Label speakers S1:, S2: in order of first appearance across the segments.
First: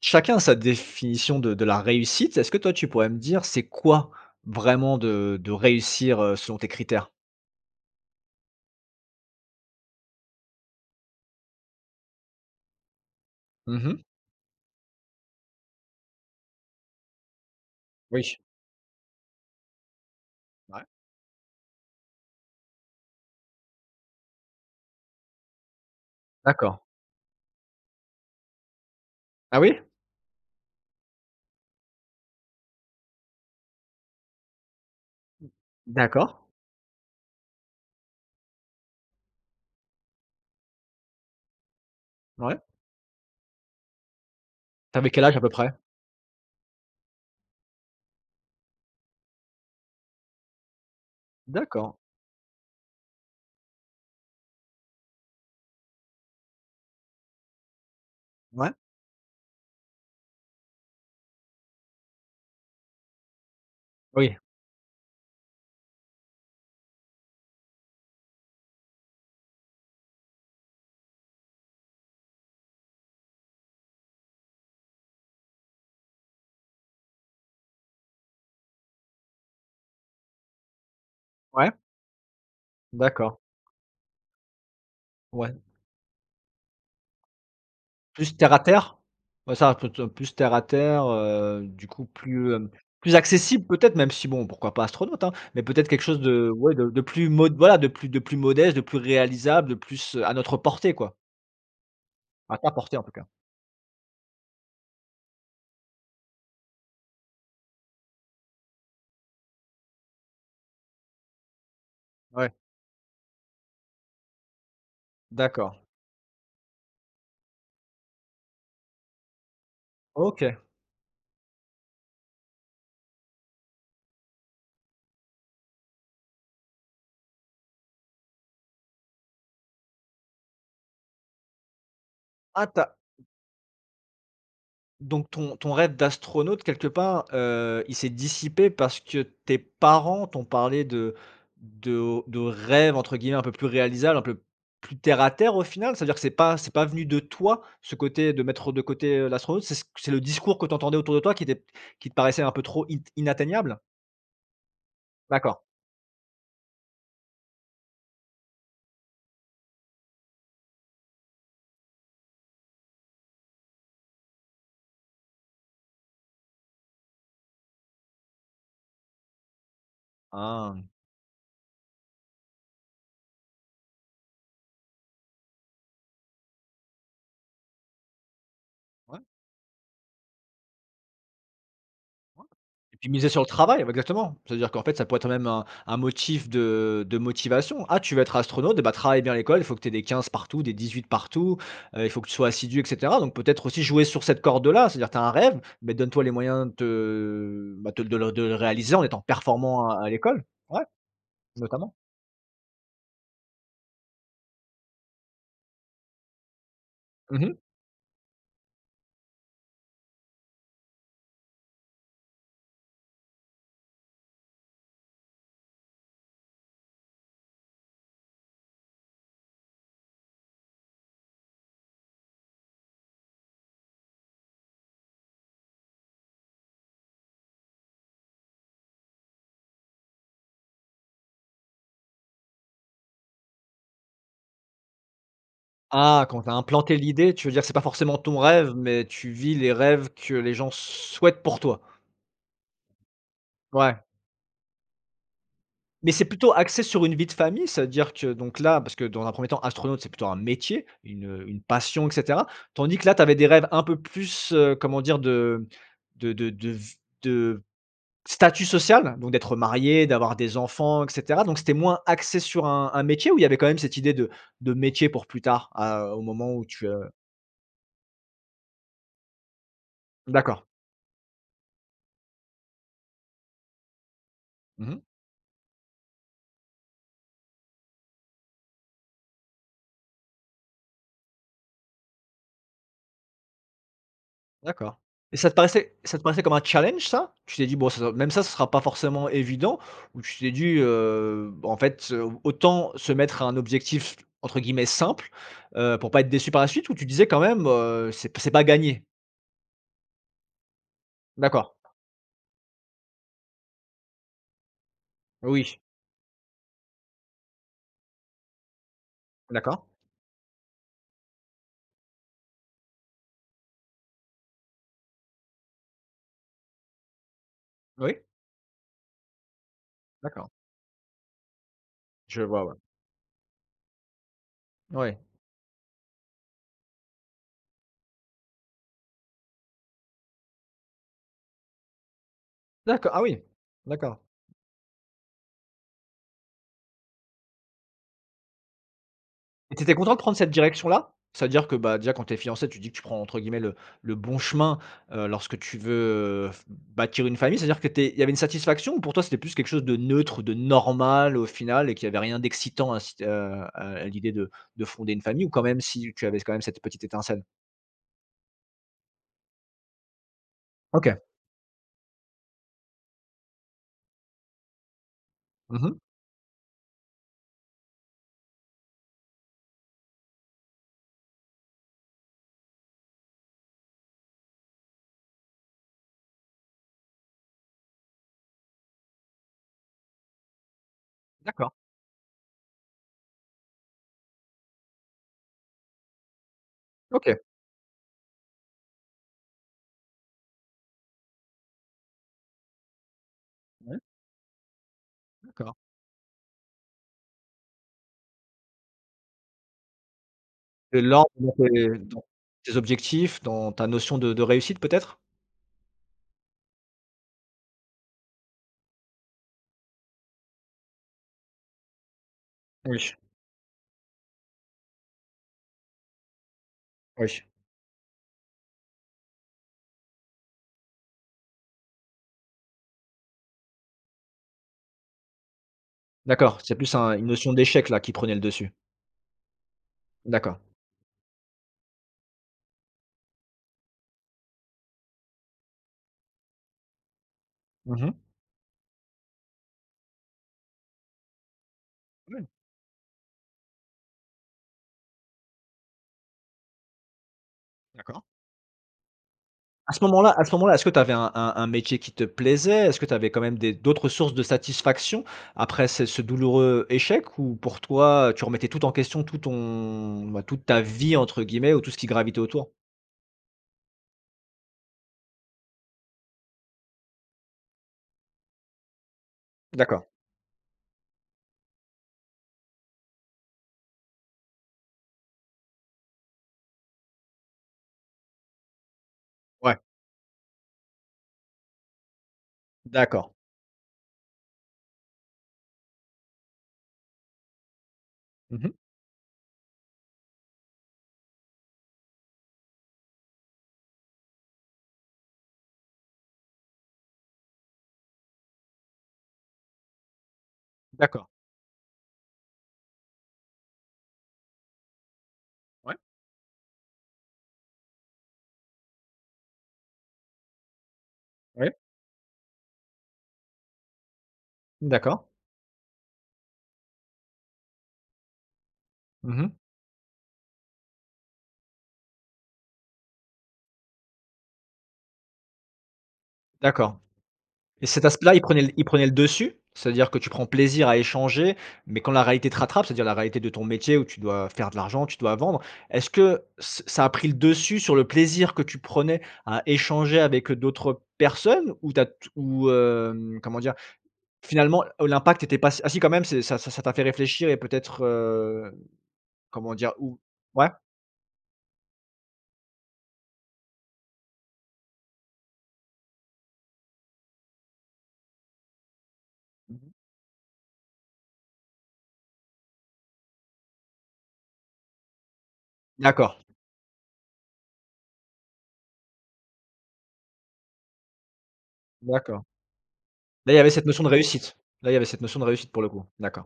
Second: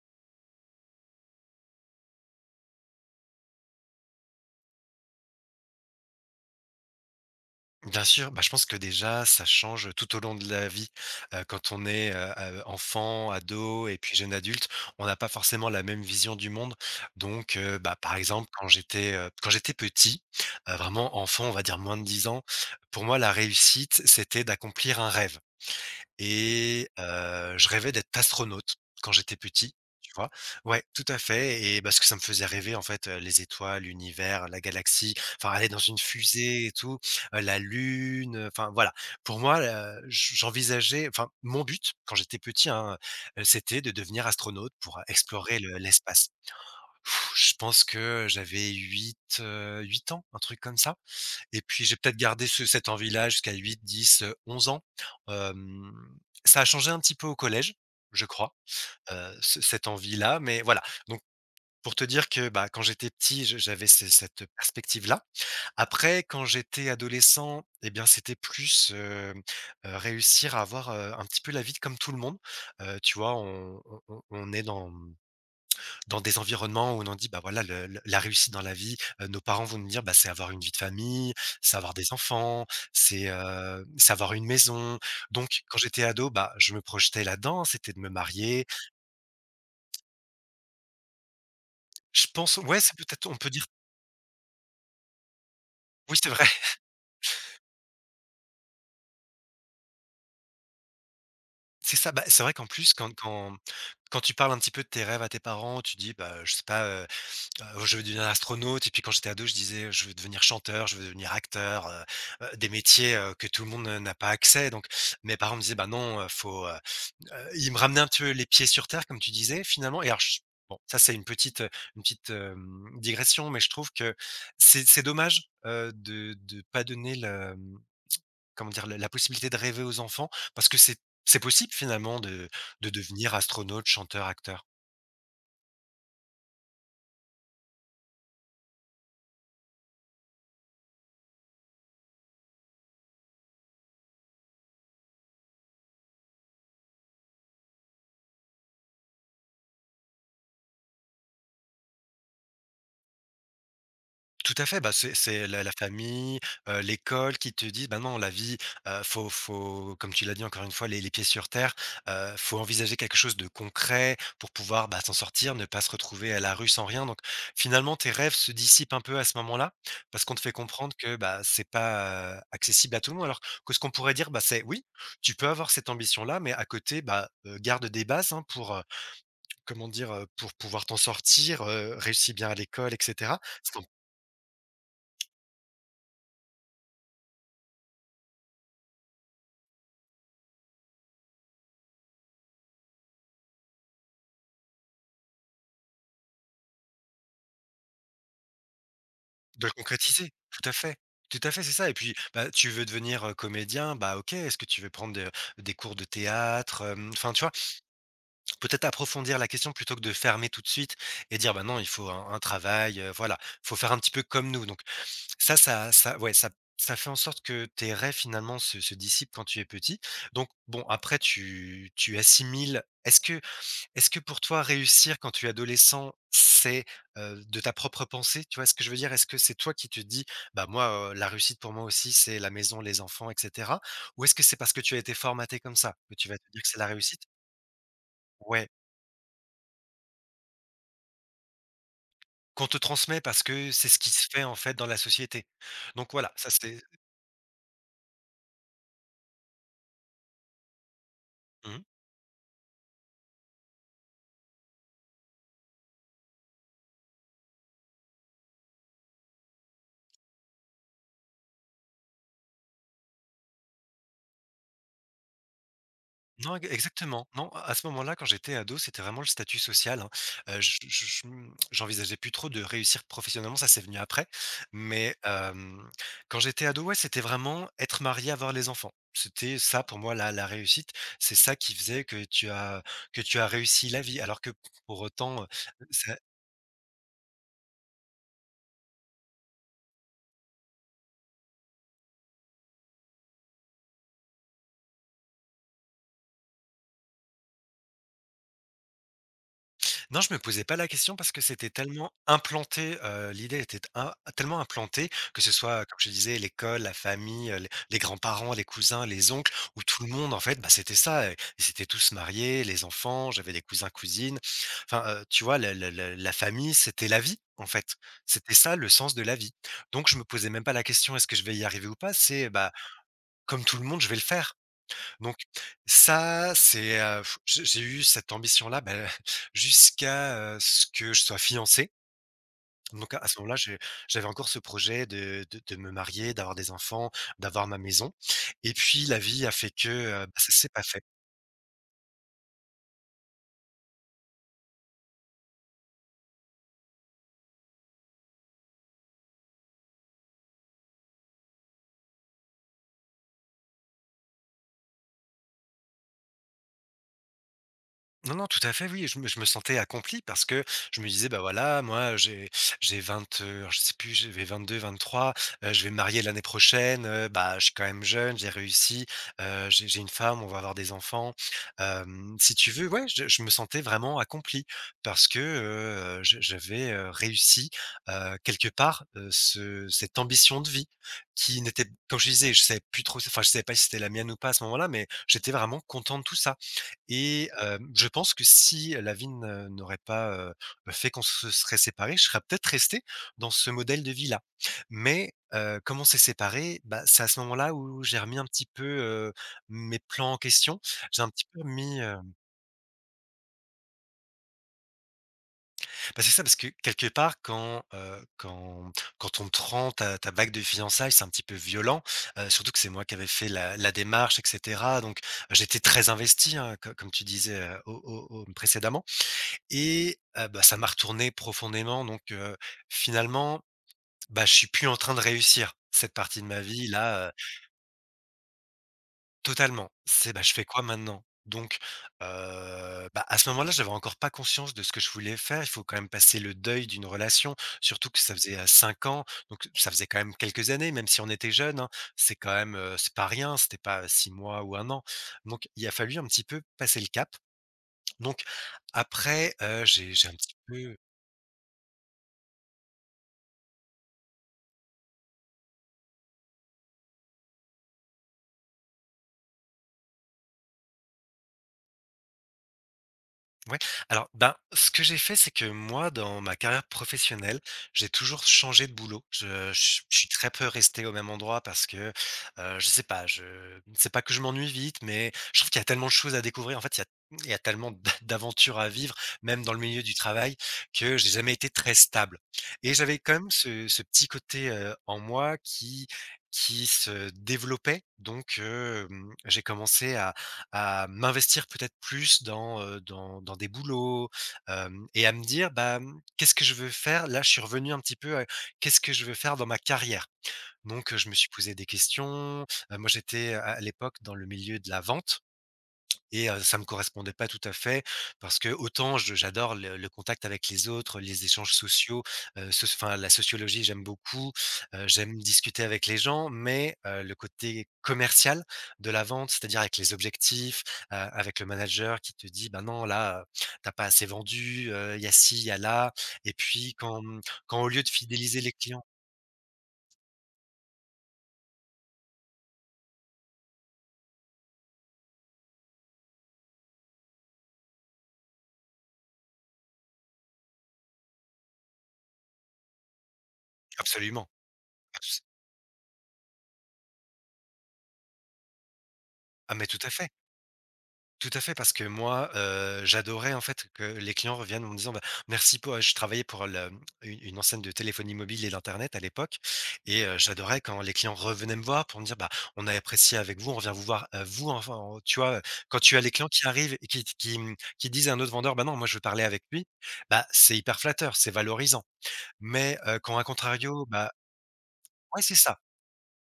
S1: Chacun a sa définition de la réussite. Est-ce que toi, tu pourrais me dire, c'est quoi vraiment de réussir, selon tes critères?
S2: Bien sûr, bah, je pense que déjà, ça change tout au long de la vie. Quand on est, enfant, ado et
S1: Mmh.
S2: puis jeune adulte, on n'a pas forcément la même vision du monde. Donc, bah, par
S1: Oui.
S2: exemple, quand j'étais petit,
S1: Ouais.
S2: vraiment enfant, on va dire moins de 10 ans, pour moi, la réussite, c'était d'accomplir un rêve.
S1: D'accord.
S2: Et je rêvais d'être astronaute quand j'étais
S1: Ah
S2: petit,
S1: oui?
S2: tu vois? Ouais, tout à fait et parce que ça me faisait rêver en fait, les étoiles, l'univers, la galaxie, enfin aller dans une
S1: D'accord.
S2: fusée et tout, la lune, enfin voilà. Pour moi, j'envisageais enfin mon but quand j'étais
S1: Ouais.
S2: petit, hein, c'était de devenir astronaute pour
S1: T'avais quel âge à peu
S2: explorer
S1: près?
S2: le l'espace. Pff, je pense que j'avais 8 8 ans, un truc comme ça. Et puis
S1: D'accord.
S2: j'ai peut-être gardé ce cette envie-là jusqu'à 8, 10, 11 ans. Hem, Ça a changé un petit peu au collège, je crois,
S1: Ouais.
S2: ce cette envie-là, mais voilà. Donc pour te dire que, bah, quand j'étais petit, je j'avais ce
S1: Oui.
S2: cette perspective-là. Après, quand j'étais adolescent eh bien, c'était plus, réussir à avoir, un petit peu la vie comme tout le monde. Tu vois, on est dans des environnements où on en dit, bah voilà, le la réussite dans la vie, nos parents vont nous dire, bah, c'est avoir une vie de famille,
S1: Ouais.
S2: c'est avoir des enfants, c'est,
S1: D'accord.
S2: heu, c'est avoir une maison.
S1: Ouais.
S2: Donc quand j'étais ado, bah, je me projetais là-dedans, c'était de me
S1: Plus terre à
S2: marier.
S1: terre? Ouais, ça, peut te plus terre à terre, du coup
S2: Je
S1: plus,
S2: pense ouais, c'est
S1: plus
S2: peut-être on peut dire
S1: accessible peut-être, même si bon, pourquoi pas astronaute, hein? Mais peut-être quelque
S2: oui,
S1: chose
S2: c'est vrai,
S1: de ouais, de plus mod voilà, de plus modeste, de plus réalisable, de plus, à notre portée quoi.
S2: c'est ça. Bah, c'est vrai
S1: À
S2: qu'en
S1: ta
S2: plus,
S1: portée en
S2: quand
S1: tout cas.
S2: quand quand tu parles un petit peu de tes rêves à tes parents, tu dis, bah, je sais pas. Je veux devenir astronaute et puis quand j'étais ado, je disais: «Je veux devenir chanteur, je veux devenir acteur»,
S1: Ouais,
S2: des métiers, que tout le monde, n'a pas accès donc mes parents me disaient:
S1: d'accord.
S2: «Bah non, faut,» Ils me ramenaient un petit peu les pieds sur terre comme tu disais finalement et alors j
S1: OK.
S2: bon ça c'est une petite, digression mais je trouve que c'est dommage, de pas donner le, comment dire? La possibilité de rêver aux enfants parce que c'est possible finalement de
S1: Ah, tu
S2: de devenir astronaute, chanteur, acteur.
S1: donc ton rêve d'astronaute quelque part, il s'est dissipé parce que tes parents t'ont parlé de «rêves» entre guillemets un peu plus réalisables, un peu plus terre à terre au final? C'est-à-dire que c'est pas venu de toi, ce côté de mettre de côté, l'astronaute, c'est le discours que tu entendais autour de toi qui te paraissait un peu trop int inatteignable?
S2: Tout à fait, bah, c'est
S1: D'accord.
S2: la famille, l'école qui te disent: «Bah, non, la vie, faut» comme tu l'as dit encore une fois, les pieds sur terre, faut envisager quelque chose de concret pour pouvoir, bah, s'en sortir, ne pas se retrouver à la rue sans rien donc finalement, tes rêves se dissipent un peu à ce moment-là parce qu'on te fait
S1: Ah,
S2: comprendre que, bah, c'est pas, accessible à tout le monde alors que ce qu'on pourrait dire, bah, c'est: «Oui, tu peux avoir cette ambition-là mais à côté, bah, garde des bases, hein, pour,
S1: ouais.
S2: comment dire? Pour pouvoir t'en sortir, réussis
S1: Ouais.
S2: bien à l'école et
S1: Et puis miser
S2: cetera».
S1: sur le travail, bah, exactement. C'est-à-dire qu'en fait, ça pourrait être même un motif de motivation. «Ah, tu veux être astronaute, et bah, travaille bien à l'école, il faut que tu aies des 15 partout, des 18 partout, il faut que tu sois assidu» et cetera. Donc peut-être aussi jouer sur cette corde-là, c'est-à-dire tu as un rêve, mais donne-toi les moyens de te de le réaliser en étant
S2: De le
S1: performant à
S2: concrétiser,
S1: l'école. Ouais,
S2: tout à fait, c'est ça
S1: notamment.
S2: et puis, bah, tu veux devenir, comédien, bah, OK, est-ce que tu veux prendre de des cours de théâtre, hem? Enfin, tu vois?
S1: Mmh.
S2: Peut-être approfondir la question plutôt que de fermer tout de suite et dire: «Bah, non, il faut un travail, voilà, faut faire un petit peu comme nous» donc ça, ouais, ça fait en sorte que tes rêves finalement se dissipent quand tu es petit donc bon, après tu assimiles est-ce que pour toi réussir quand tu es adolescent, c'est, de ta propre pensée? Tu vois ce que je veux dire? Est-ce que c'est toi qui te dis: «Bah, moi, la réussite pour moi aussi, c'est la maison, les enfants et cetera» ou est-ce que c'est parce que tu as été formaté comme ça que
S1: Ah,
S2: tu vas
S1: quand
S2: te
S1: tu as
S2: dire que c'est la
S1: implanté
S2: réussite?
S1: l'idée, tu veux dire, que c'est pas forcément ton
S2: Ouais,
S1: rêve, mais tu vis les rêves que les gens souhaitent pour toi?
S2: qu'on te transmet parce que c'est ce
S1: Ouais.
S2: qui se fait en fait dans la société. Donc
S1: Mais c'est
S2: voilà, ça
S1: plutôt
S2: c'est,
S1: axé sur une vie de famille, c'est-à-dire que donc là parce que dans un premier temps, astronaute, c'est plutôt un métier, une
S2: mmh
S1: passion et cetera. Tandis que là, tu avais des rêves un peu plus, comment dire? De de de v de statut social, donc d'être marié, d'avoir des enfants et cetera. Donc c'était moins axé sur un métier où il y avait quand même cette idée de métier pour plus tard, à au moment
S2: non,
S1: où
S2: ex
S1: tu,
S2: exactement. Non, à ce moment-là, quand j'étais ado, c'était vraiment le statut social, hein.
S1: d'accord.
S2: J'envisageais plus trop de réussir professionnellement, ça c'est venu après.
S1: Mmh.
S2: Mais, quand j'étais ado, ouais, c'était vraiment être marié, avoir les enfants. C'était ça pour moi la réussite. C'est ça qui faisait que tu as réussi la vie. Alors que
S1: D'accord.
S2: pour
S1: Et
S2: autant,
S1: ça te paraissait
S2: ça
S1: comme un challenge ça? Tu t'es dit: «Bon ça même ça, ce sera pas forcément évident» ou tu t'es dit: «En fait, autant se mettre un objectif entre guillemets "simple", pour pas être déçu par la suite» ou tu disais quand même: «C'est pas gagné»?
S2: non, je me posais pas la question parce que
S1: D'accord,
S2: c'était tellement implanté, l'idée était im tellement implantée, que ce
S1: oui,
S2: soit, comme je disais, l'école, la famille, les grands-parents, les cousins, les oncles, où
S1: d'accord,
S2: tout le monde en fait, bah, c'était ça, et ils étaient tous mariés, les enfants, j'avais des cousins-cousines. Enfin, tu vois, le la famille, c'était la vie, en fait.
S1: oui,
S2: C'était ça le sens de la vie. Donc je me posais
S1: d'accord.
S2: même pas la question: «Est-ce que je vais y arriver ou pas?»
S1: Je
S2: c'est,
S1: vois,
S2: bah,
S1: ouais.
S2: comme tout le monde, je vais le faire.
S1: Ouais,
S2: Donc ça, c'est, j'ai eu cette ambition-là, bah, jusqu'à, ce que je sois fiancé.
S1: d'accord,
S2: Donc à
S1: ah
S2: à ce
S1: oui,
S2: moment-là,
S1: d'accord.
S2: j'avais encore ce projet de me marier, d'avoir des enfants, d'avoir ma maison et puis la vie a fait
S1: Et
S2: que,
S1: tu content de
S2: bah,
S1: prendre cette
S2: ça s'est pas fait.
S1: direction-là? C'est-à-dire que, bah, déjà, quand tu es fiancé, tu dis que tu prends entre guillemets «le bon chemin», lorsque tu veux, f bâtir une famille, c'est-à-dire que tu il y avait une satisfaction ou pour toi, c'était plus quelque chose de neutre, de normal au final et qu'il y avait rien d'excitant à l'idée de fonder une famille ou quand même si tu avais quand même cette petite étincelle?
S2: Non, non, tout à fait, oui. Je me sentais accompli parce que je me
S1: OK.
S2: disais: «Bah, voilà, moi, j'ai 20 alors je sais plus, j'avais 22-23, je vais me
S1: Mmh.
S2: marier l'année prochaine, bah, je suis quand même jeune, j'ai réussi, j'ai une femme, on va avoir des enfants». Si tu veux, ouais, je me sentais vraiment accompli parce que, je j'avais, réussi, quelque part, ce cette ambition de vie qui
S1: D'accord.
S2: n'était comme je disais, je savais plus trop, enfin, je savais pas si c'était la mienne ou pas à ce moment-là, mais j'étais vraiment content de tout ça.
S1: OK.
S2: Et je pense que si Lavigne, n'aurait pas, fait qu'on se serait séparés, je serais peut-être resté dans ce
S1: Ouais,
S2: modèle de vie-là. Mais
S1: d'accord.
S2: comme on s'est séparés, bah, c'est à ce moment-là où j'ai remis un petit peu, mes plans en question.
S1: Et
S2: J'ai
S1: là,
S2: un petit
S1: dans
S2: peu
S1: tes
S2: mis,
S1: objectifs, dans ta notion de réussite peut-être?
S2: bah, c'est ça, parce que quelque part quand on te rend ta bague de fiançailles, c'est un petit peu violent, surtout que c'est moi qui
S1: Oui,
S2: avais fait la démarche et cetera. Donc j'étais très investi, hein, co comme tu
S1: oui.
S2: disais, au au au précédemment. Et bah, ça m'a retourné profondément donc finalement, bah, je suis plus en train de réussir cette partie de
S1: D'accord,
S2: ma
S1: c'est
S2: vie
S1: plus un une
S2: là,
S1: notion d'échec là qui prenait le dessus.
S2: totalement. C'est, bah, je
S1: D'accord.
S2: fais quoi maintenant? Donc bah, à ce moment-là, j'avais encore pas conscience de ce que je voulais faire. Il faut quand même passer le deuil d'une relation,
S1: Mmh
S2: surtout
S1: mh.
S2: que ça faisait, 5 ans, donc ça faisait quand même quelques années, même si on était jeunes, hein. C'est
S1: Oui,
S2: quand même, c'est pas rien, c'était pas 6 mois ou un an. Donc il a fallu un petit peu passer le cap.
S1: d'accord.
S2: Donc après,
S1: À ce
S2: j'ai un
S1: moment-là à ce
S2: petit
S1: moment-là, est-ce que
S2: peu.
S1: tu avais un métier qui te plaisait? Est-ce que tu avais quand même des d'autres sources de satisfaction après ce douloureux échec? Ou pour toi, tu remettais tout en question, toute ta vie entre guillemets ou tout ce qui gravitait autour?
S2: Ouais, alors, ben, ce que j'ai fait, c'est que moi, dans ma carrière professionnelle, j'ai toujours changé de boulot. Je je
S1: D'accord,
S2: je suis très peu resté au même endroit parce que, je sais pas, je c'est pas que je m'ennuie vite, mais je trouve qu'il y a tellement de choses à découvrir. En fait, il y a tellement d'a d'aventures à vivre, même dans le
S1: ouais,
S2: milieu du travail, que j'ai jamais été très stable et j'avais quand
S1: d'accord.
S2: même ce petit côté, en moi qui se développait. Donc,
S1: Mmh mh,
S2: j'ai commencé à m'investir peut-être plus dans, dans des boulots, hem et à me dire: «Bah, qu'est-ce que je veux faire?» là, je suis revenu un petit peu à qu'est-ce que je veux faire dans ma carrière? Donc, je
S1: d'accord.
S2: me suis posé des questions, moi j'étais à l'époque dans le milieu de la vente.
S1: Ouais,
S2: Et ça me correspondait pas tout à fait parce que autant je j'adore le contact avec les autres, les échanges
S1: ouais,
S2: sociaux, soc enfin la sociologie, j'aime beaucoup,
S1: d'accord.
S2: j'aime discuter avec les gens, mais le côté commercial de la
S1: Mmh
S2: vente,
S1: mh,
S2: c'est-à-dire avec les objectifs, avec le manager qui te dit: «Ben non, là, tu pas assez vendu, il y a ci, il y a là» et puis
S1: d'accord.
S2: quand
S1: Et
S2: au lieu
S1: cet
S2: de
S1: aspect-là, il
S2: fidéliser
S1: prenait
S2: les
S1: l il
S2: clients.
S1: prenait le dessus? C'est-à-dire que tu prends plaisir à échanger, mais quand la réalité te rattrape, c'est-à-dire la réalité de ton métier où tu dois faire de l'argent, tu dois vendre, est-ce que ç ça a pris le dessus sur le plaisir que tu prenais à échanger avec, d'autres personnes? Ou t'as t ou, comment dire?
S2: Absolument,
S1: Finalement, oh,
S2: abs
S1: l'impact était pas si ah si quand même, c'est ça t'a fait réfléchir et peut-être,
S2: ah
S1: comment
S2: mais
S1: dire?
S2: tout à
S1: Ou
S2: fait.
S1: ouais?
S2: Tout à fait, parce que moi, j'adorais en fait que les clients reviennent en me disant: «Bah, merci pour». Je travaillais pour le une enseigne de téléphonie mobile et d'internet à l'époque, et j'adorais quand les clients revenaient me voir pour me dire: «Bah, on a apprécié avec vous, on revient vous voir, vous» enfin, tu vois? Quand tu as les
S1: D'accord,
S2: clients qui arrivent et qui qui disent à un autre vendeur: «Bah non, moi je veux parler avec lui», bah, c'est hyper flatteur, c'est valorisant.
S1: d'accord.
S2: Mais quand à
S1: Là, il y avait cette notion
S2: contrario,
S1: de
S2: bah
S1: réussite. Là, il y avait cette notion
S2: ouais,
S1: de
S2: c'est
S1: réussite
S2: ça.
S1: pour le coup. D'accord.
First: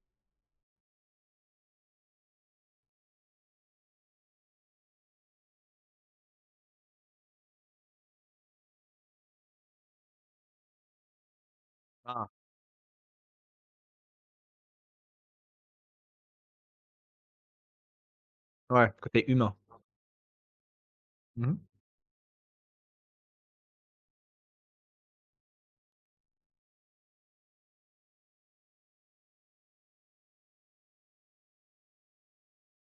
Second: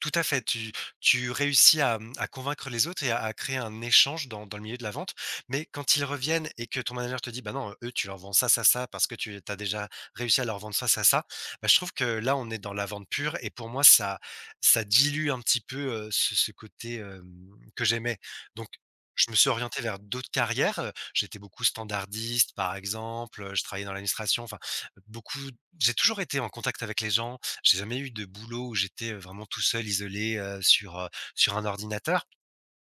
S2: Tout à fait, tu réussis à convaincre les autres et à créer un échange dans le milieu de la vente. Mais quand ils reviennent et que ton manager te dit: «Bah, non, eux, tu leur vends ça, ça, ça parce que tu as déjà réussi à leur vendre ça, ça, ça», bah, je trouve que
S1: Ah!
S2: là, on est dans la vente pure et pour moi, ça dilue un petit peu, ce côté, que j'aimais. Donc
S1: Ouais,
S2: je
S1: côté
S2: me suis
S1: humain.
S2: orienté vers d'autres carrières, j'étais
S1: Mmh.
S2: beaucoup standardiste, par exemple, je travaillais dans l'administration, enfin, beaucoup j'ai toujours été en contact avec les gens, j'ai jamais eu de boulot où j'étais vraiment tout seul, isolé, sur, sur un ordinateur,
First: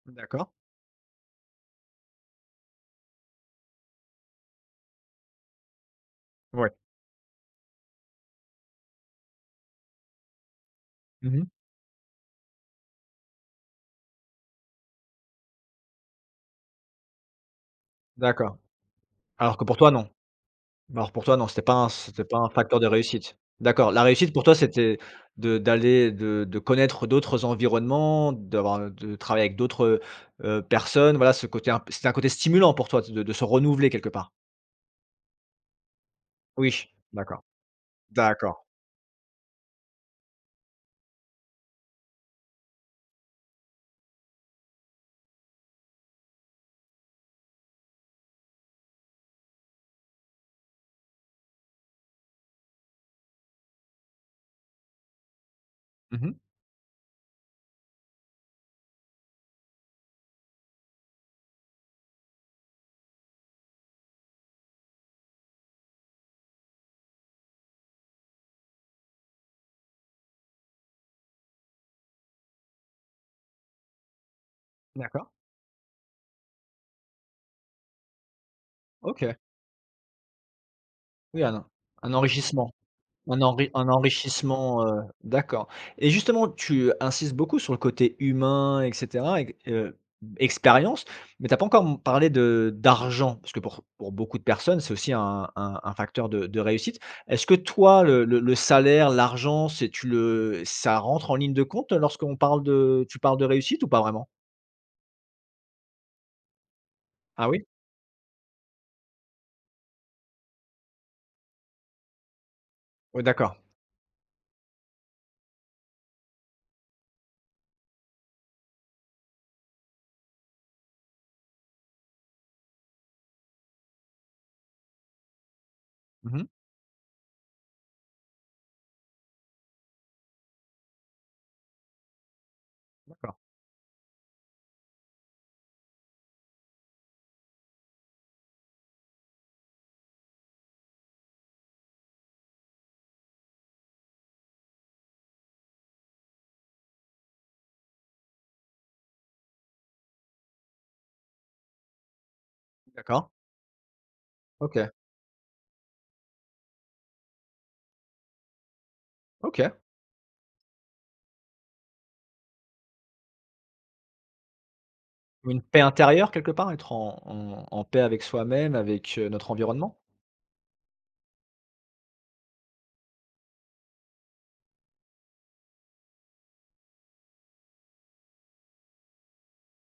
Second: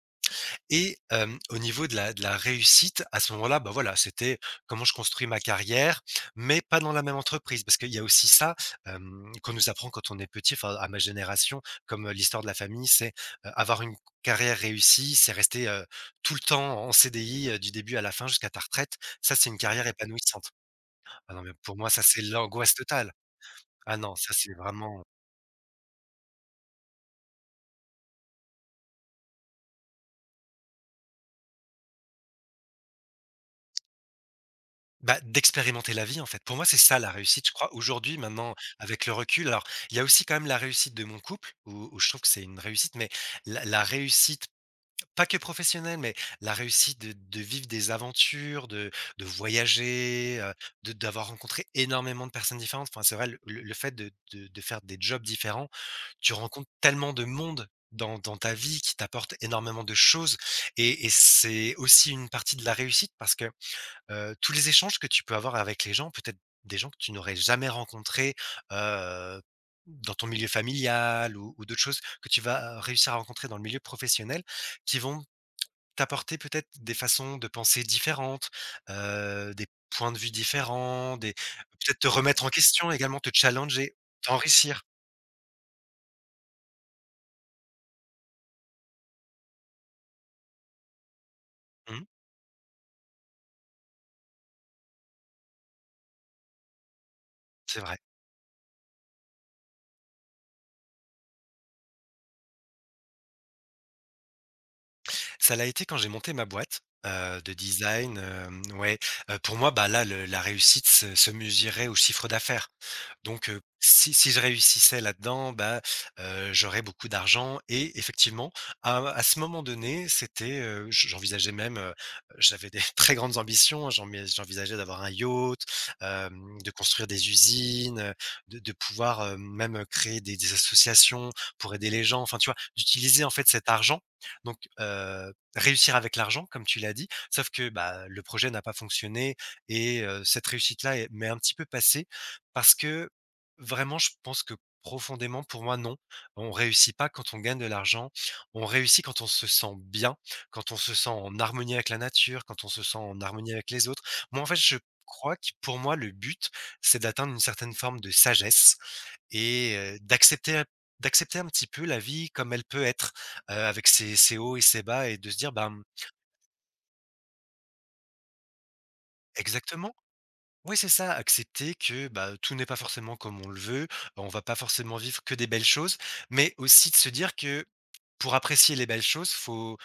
S1: D'accord.
S2: et au niveau de la réussite, à ce moment-là, bah, voilà, c'était comment je construis ma carrière, mais
S1: Ouais.
S2: pas dans la même entreprise. Parce qu'il y a aussi ça, qu'on nous apprend quand on est petit, enfin, à ma
S1: Mmh.
S2: génération, comme, l'histoire de la famille, c'est, avoir une carrière réussie, c'est rester, tout le temps en CDI, du début à la fin jusqu'à
S1: D'accord.
S2: ta retraite. Ça, c'est
S1: Alors
S2: une
S1: que pour
S2: carrière
S1: toi, non.
S2: épanouissante.
S1: Alors pour
S2: Ah
S1: toi,
S2: non,
S1: non,
S2: mais
S1: c'était pas
S2: pour moi,
S1: un
S2: ça, c'est
S1: c'était pas un
S2: l'angoisse
S1: facteur de
S2: totale.
S1: réussite. D'accord,
S2: Ah
S1: la
S2: non, ça,
S1: réussite pour
S2: c'est
S1: toi, c'était
S2: vraiment.
S1: de d'aller de connaître d'autres environnements, d'avoir de travailler avec d'autres personnes, voilà, ce côté un c'était un côté stimulant pour toi de se renouveler quelque part?
S2: Bah, d'expérimenter la vie en fait. Pour moi, c'est
S1: Oui,
S2: ça la
S1: d'accord.
S2: réussite, je crois. Aujourd'hui, maintenant,
S1: D'accord.
S2: avec le recul, alors il y a aussi quand même la réussite de mon couple, où, où je trouve que c'est une réussite, mais la réussite, pas que professionnelle, mais la réussite de vivre des aventures, de voyager, d'avoir rencontré énormément de personnes différentes. Enfin, c'est vrai, le fait de, de faire des jobs différents, tu
S1: Mmh.
S2: rencontres tellement de monde. Dans, dans ta vie qui t'apporte énormément de choses, et c'est aussi une partie de la réussite parce que, tous les échanges que tu peux avoir avec les gens, peut-être des gens que tu n'aurais jamais rencontrés, heu, dans ton milieu familial ou d'autres choses que tu vas réussir à rencontrer dans le milieu professionnel, qui vont
S1: D'accord.
S2: t'apporter peut-être des façons de penser différentes,
S1: OK.
S2: des points de vue différents, des
S1: Oui, un
S2: peut-être te
S1: un
S2: remettre en
S1: enrichissement.
S2: question également, te
S1: Un
S2: challenger, t'enrichir.
S1: enrichissement, d'accord et justement, tu insistes beaucoup sur le côté humain et cetera et q expérience, mais t'as pas encore m
S2: Mmh,
S1: parlé de d'argent, parce que pour beaucoup de personnes, c'est aussi un facteur de réussite. Est-ce que
S2: c'est vrai.
S1: toi, le salaire, l'argent, c'est tu le ça rentre en ligne de compte lorsqu'on parle de tu parles de réussite ou pas vraiment?
S2: Ça l'a été quand j'ai monté ma boîte,
S1: Ah
S2: de
S1: oui?
S2: design, ouais, pour moi, bah, là, le la réussite se mesurait au chiffre d'affaires.
S1: Oui,
S2: Donc
S1: d'accord.
S2: si je réussissais là-dedans, bah, j'aurais beaucoup d'argent, et effectivement, à ce moment donné, c'était, j'envisageais même, j'avais des très grandes ambitions, hein, j'envisageais d'avoir un yacht,
S1: Mmh.
S2: de construire des usines, de pouvoir, même créer des associations pour aider les gens. Enfin, tu vois? D'utiliser, en
S1: D'accord,
S2: fait, cet argent, donc, réussir avec l'argent, comme tu l'as dit, sauf que, bah, le projet n'a pas fonctionné, et cette réussite-là est m'est un petit peu passée, parce que vraiment, je pense que profondément, pour moi, non. On réussit pas quand on gagne de l'argent. On réussit quand on se sent bien, quand on se sent en harmonie avec la nature, quand on se sent en
S1: d'accord.
S2: harmonie avec les autres. Moi, en fait, je
S1: OK,
S2: crois que, pour moi, le but, c'est d'atteindre une certaine forme de sagesse,
S1: OK.
S2: et d'accepter un petit peu la vie comme elle peut être, avec ses ses hauts et ses bas, et de se dire,
S1: Une paix
S2: ben,
S1: intérieure quelque part, être en paix avec soi-même, avec, notre
S2: exactement.
S1: environnement?
S2: Oui, c'est ça, accepter que bah, tout n'est pas forcément comme on le veut, on va pas forcément vivre que des belles choses, mais aussi de se dire que pour apprécier les belles choses, faut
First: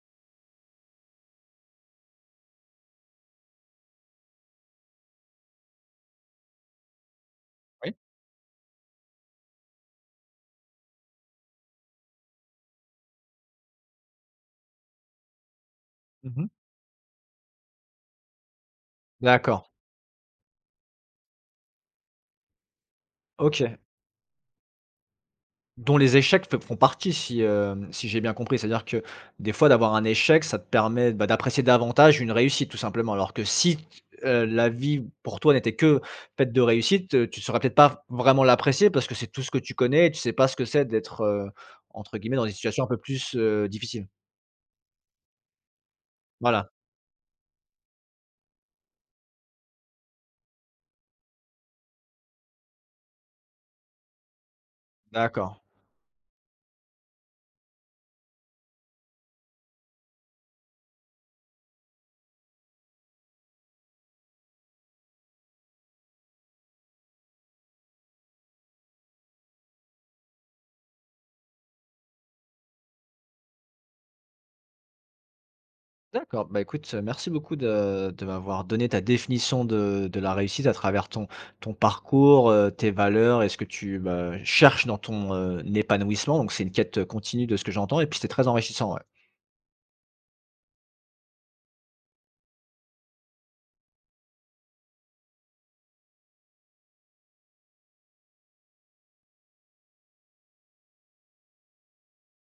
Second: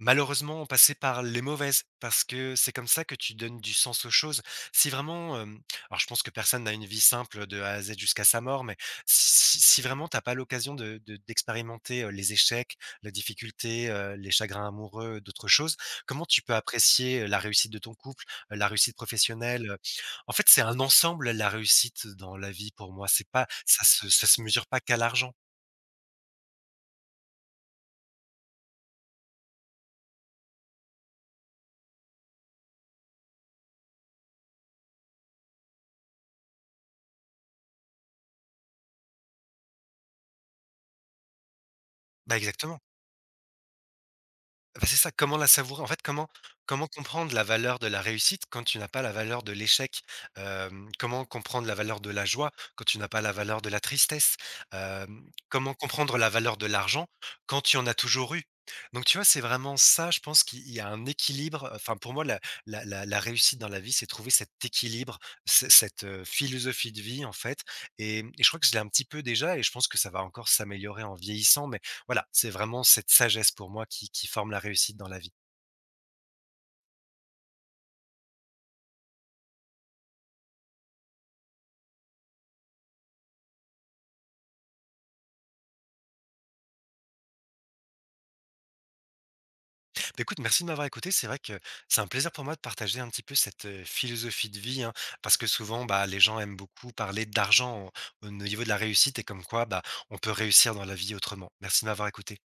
S2: malheureusement passer par les mauvaises, parce que c'est comme ça que tu donnes du sens aux choses. Si vraiment, alors je pense que personne n'a une vie simple de A à Z jusqu'à sa mort, mais si, si vraiment t'as pas l'occasion de, d'expérimenter les échecs, la difficulté, les chagrins amoureux, d'autres choses, comment tu
S1: Mmh.
S2: peux apprécier la réussite de ton couple, la réussite
S1: D'accord,
S2: professionnelle, en fait, c'est un ensemble la réussite dans la vie pour moi, c'est pas
S1: OK.
S2: ça se mesure pas qu'à l'argent.
S1: Dont les échecs fe font partie si j'ai bien compris. C'est-à-dire que des fois d'avoir un échec, ça te permet, bah, d'apprécier davantage une réussite tout simplement. Alors que si t la vie pour toi n'était que faite de réussite, tu ne saurais peut-être pas vraiment l'apprécier parce que c'est tout ce que tu connais et tu sais pas ce que c'est d'être, entre
S2: Bah,
S1: guillemets «dans des
S2: exactement.
S1: situations un peu plus, difficiles».
S2: Bah, c'est ça, comment la savourer? En fait,
S1: Voilà,
S2: comment comprendre la valeur de la réussite quand tu n'as pas la valeur de l'échec? Comment comprendre la valeur de la joie quand tu n'as pas la valeur de la tristesse?
S1: d'accord.
S2: Comment comprendre la valeur de l'argent quand tu en as toujours eu? Donc tu vois, c'est vraiment ça, je pense qu'il y a un équilibre, enfin pour moi la réussite dans la vie, c'est trouver cet équilibre, ce cette, philosophie de vie en fait, et je crois que je l'ai un petit peu déjà, et je pense que ça va encore s'améliorer en vieillissant, mais voilà, c'est vraiment cette sagesse pour moi qui forme la réussite dans la vie.
S1: D'accord, bah écoute, merci beaucoup de m'avoir donné ta définition de la réussite à travers ton parcours, tes valeurs et ce que tu, bah, cherches dans ton, épanouissement. Donc c'est une quête, continue de ce que j'entends et puis c'était très enrichissant, ouais.
S2: Bah, écoute, merci de m'avoir écouté. C'est vrai que c'est un plaisir pour moi de partager un petit peu cette, philosophie de vie, hein, parce que souvent, bah, les gens aiment beaucoup parler d'argent au niveau de la réussite et comme quoi, bah, on peut réussir dans la vie autrement. Merci de m'avoir écouté.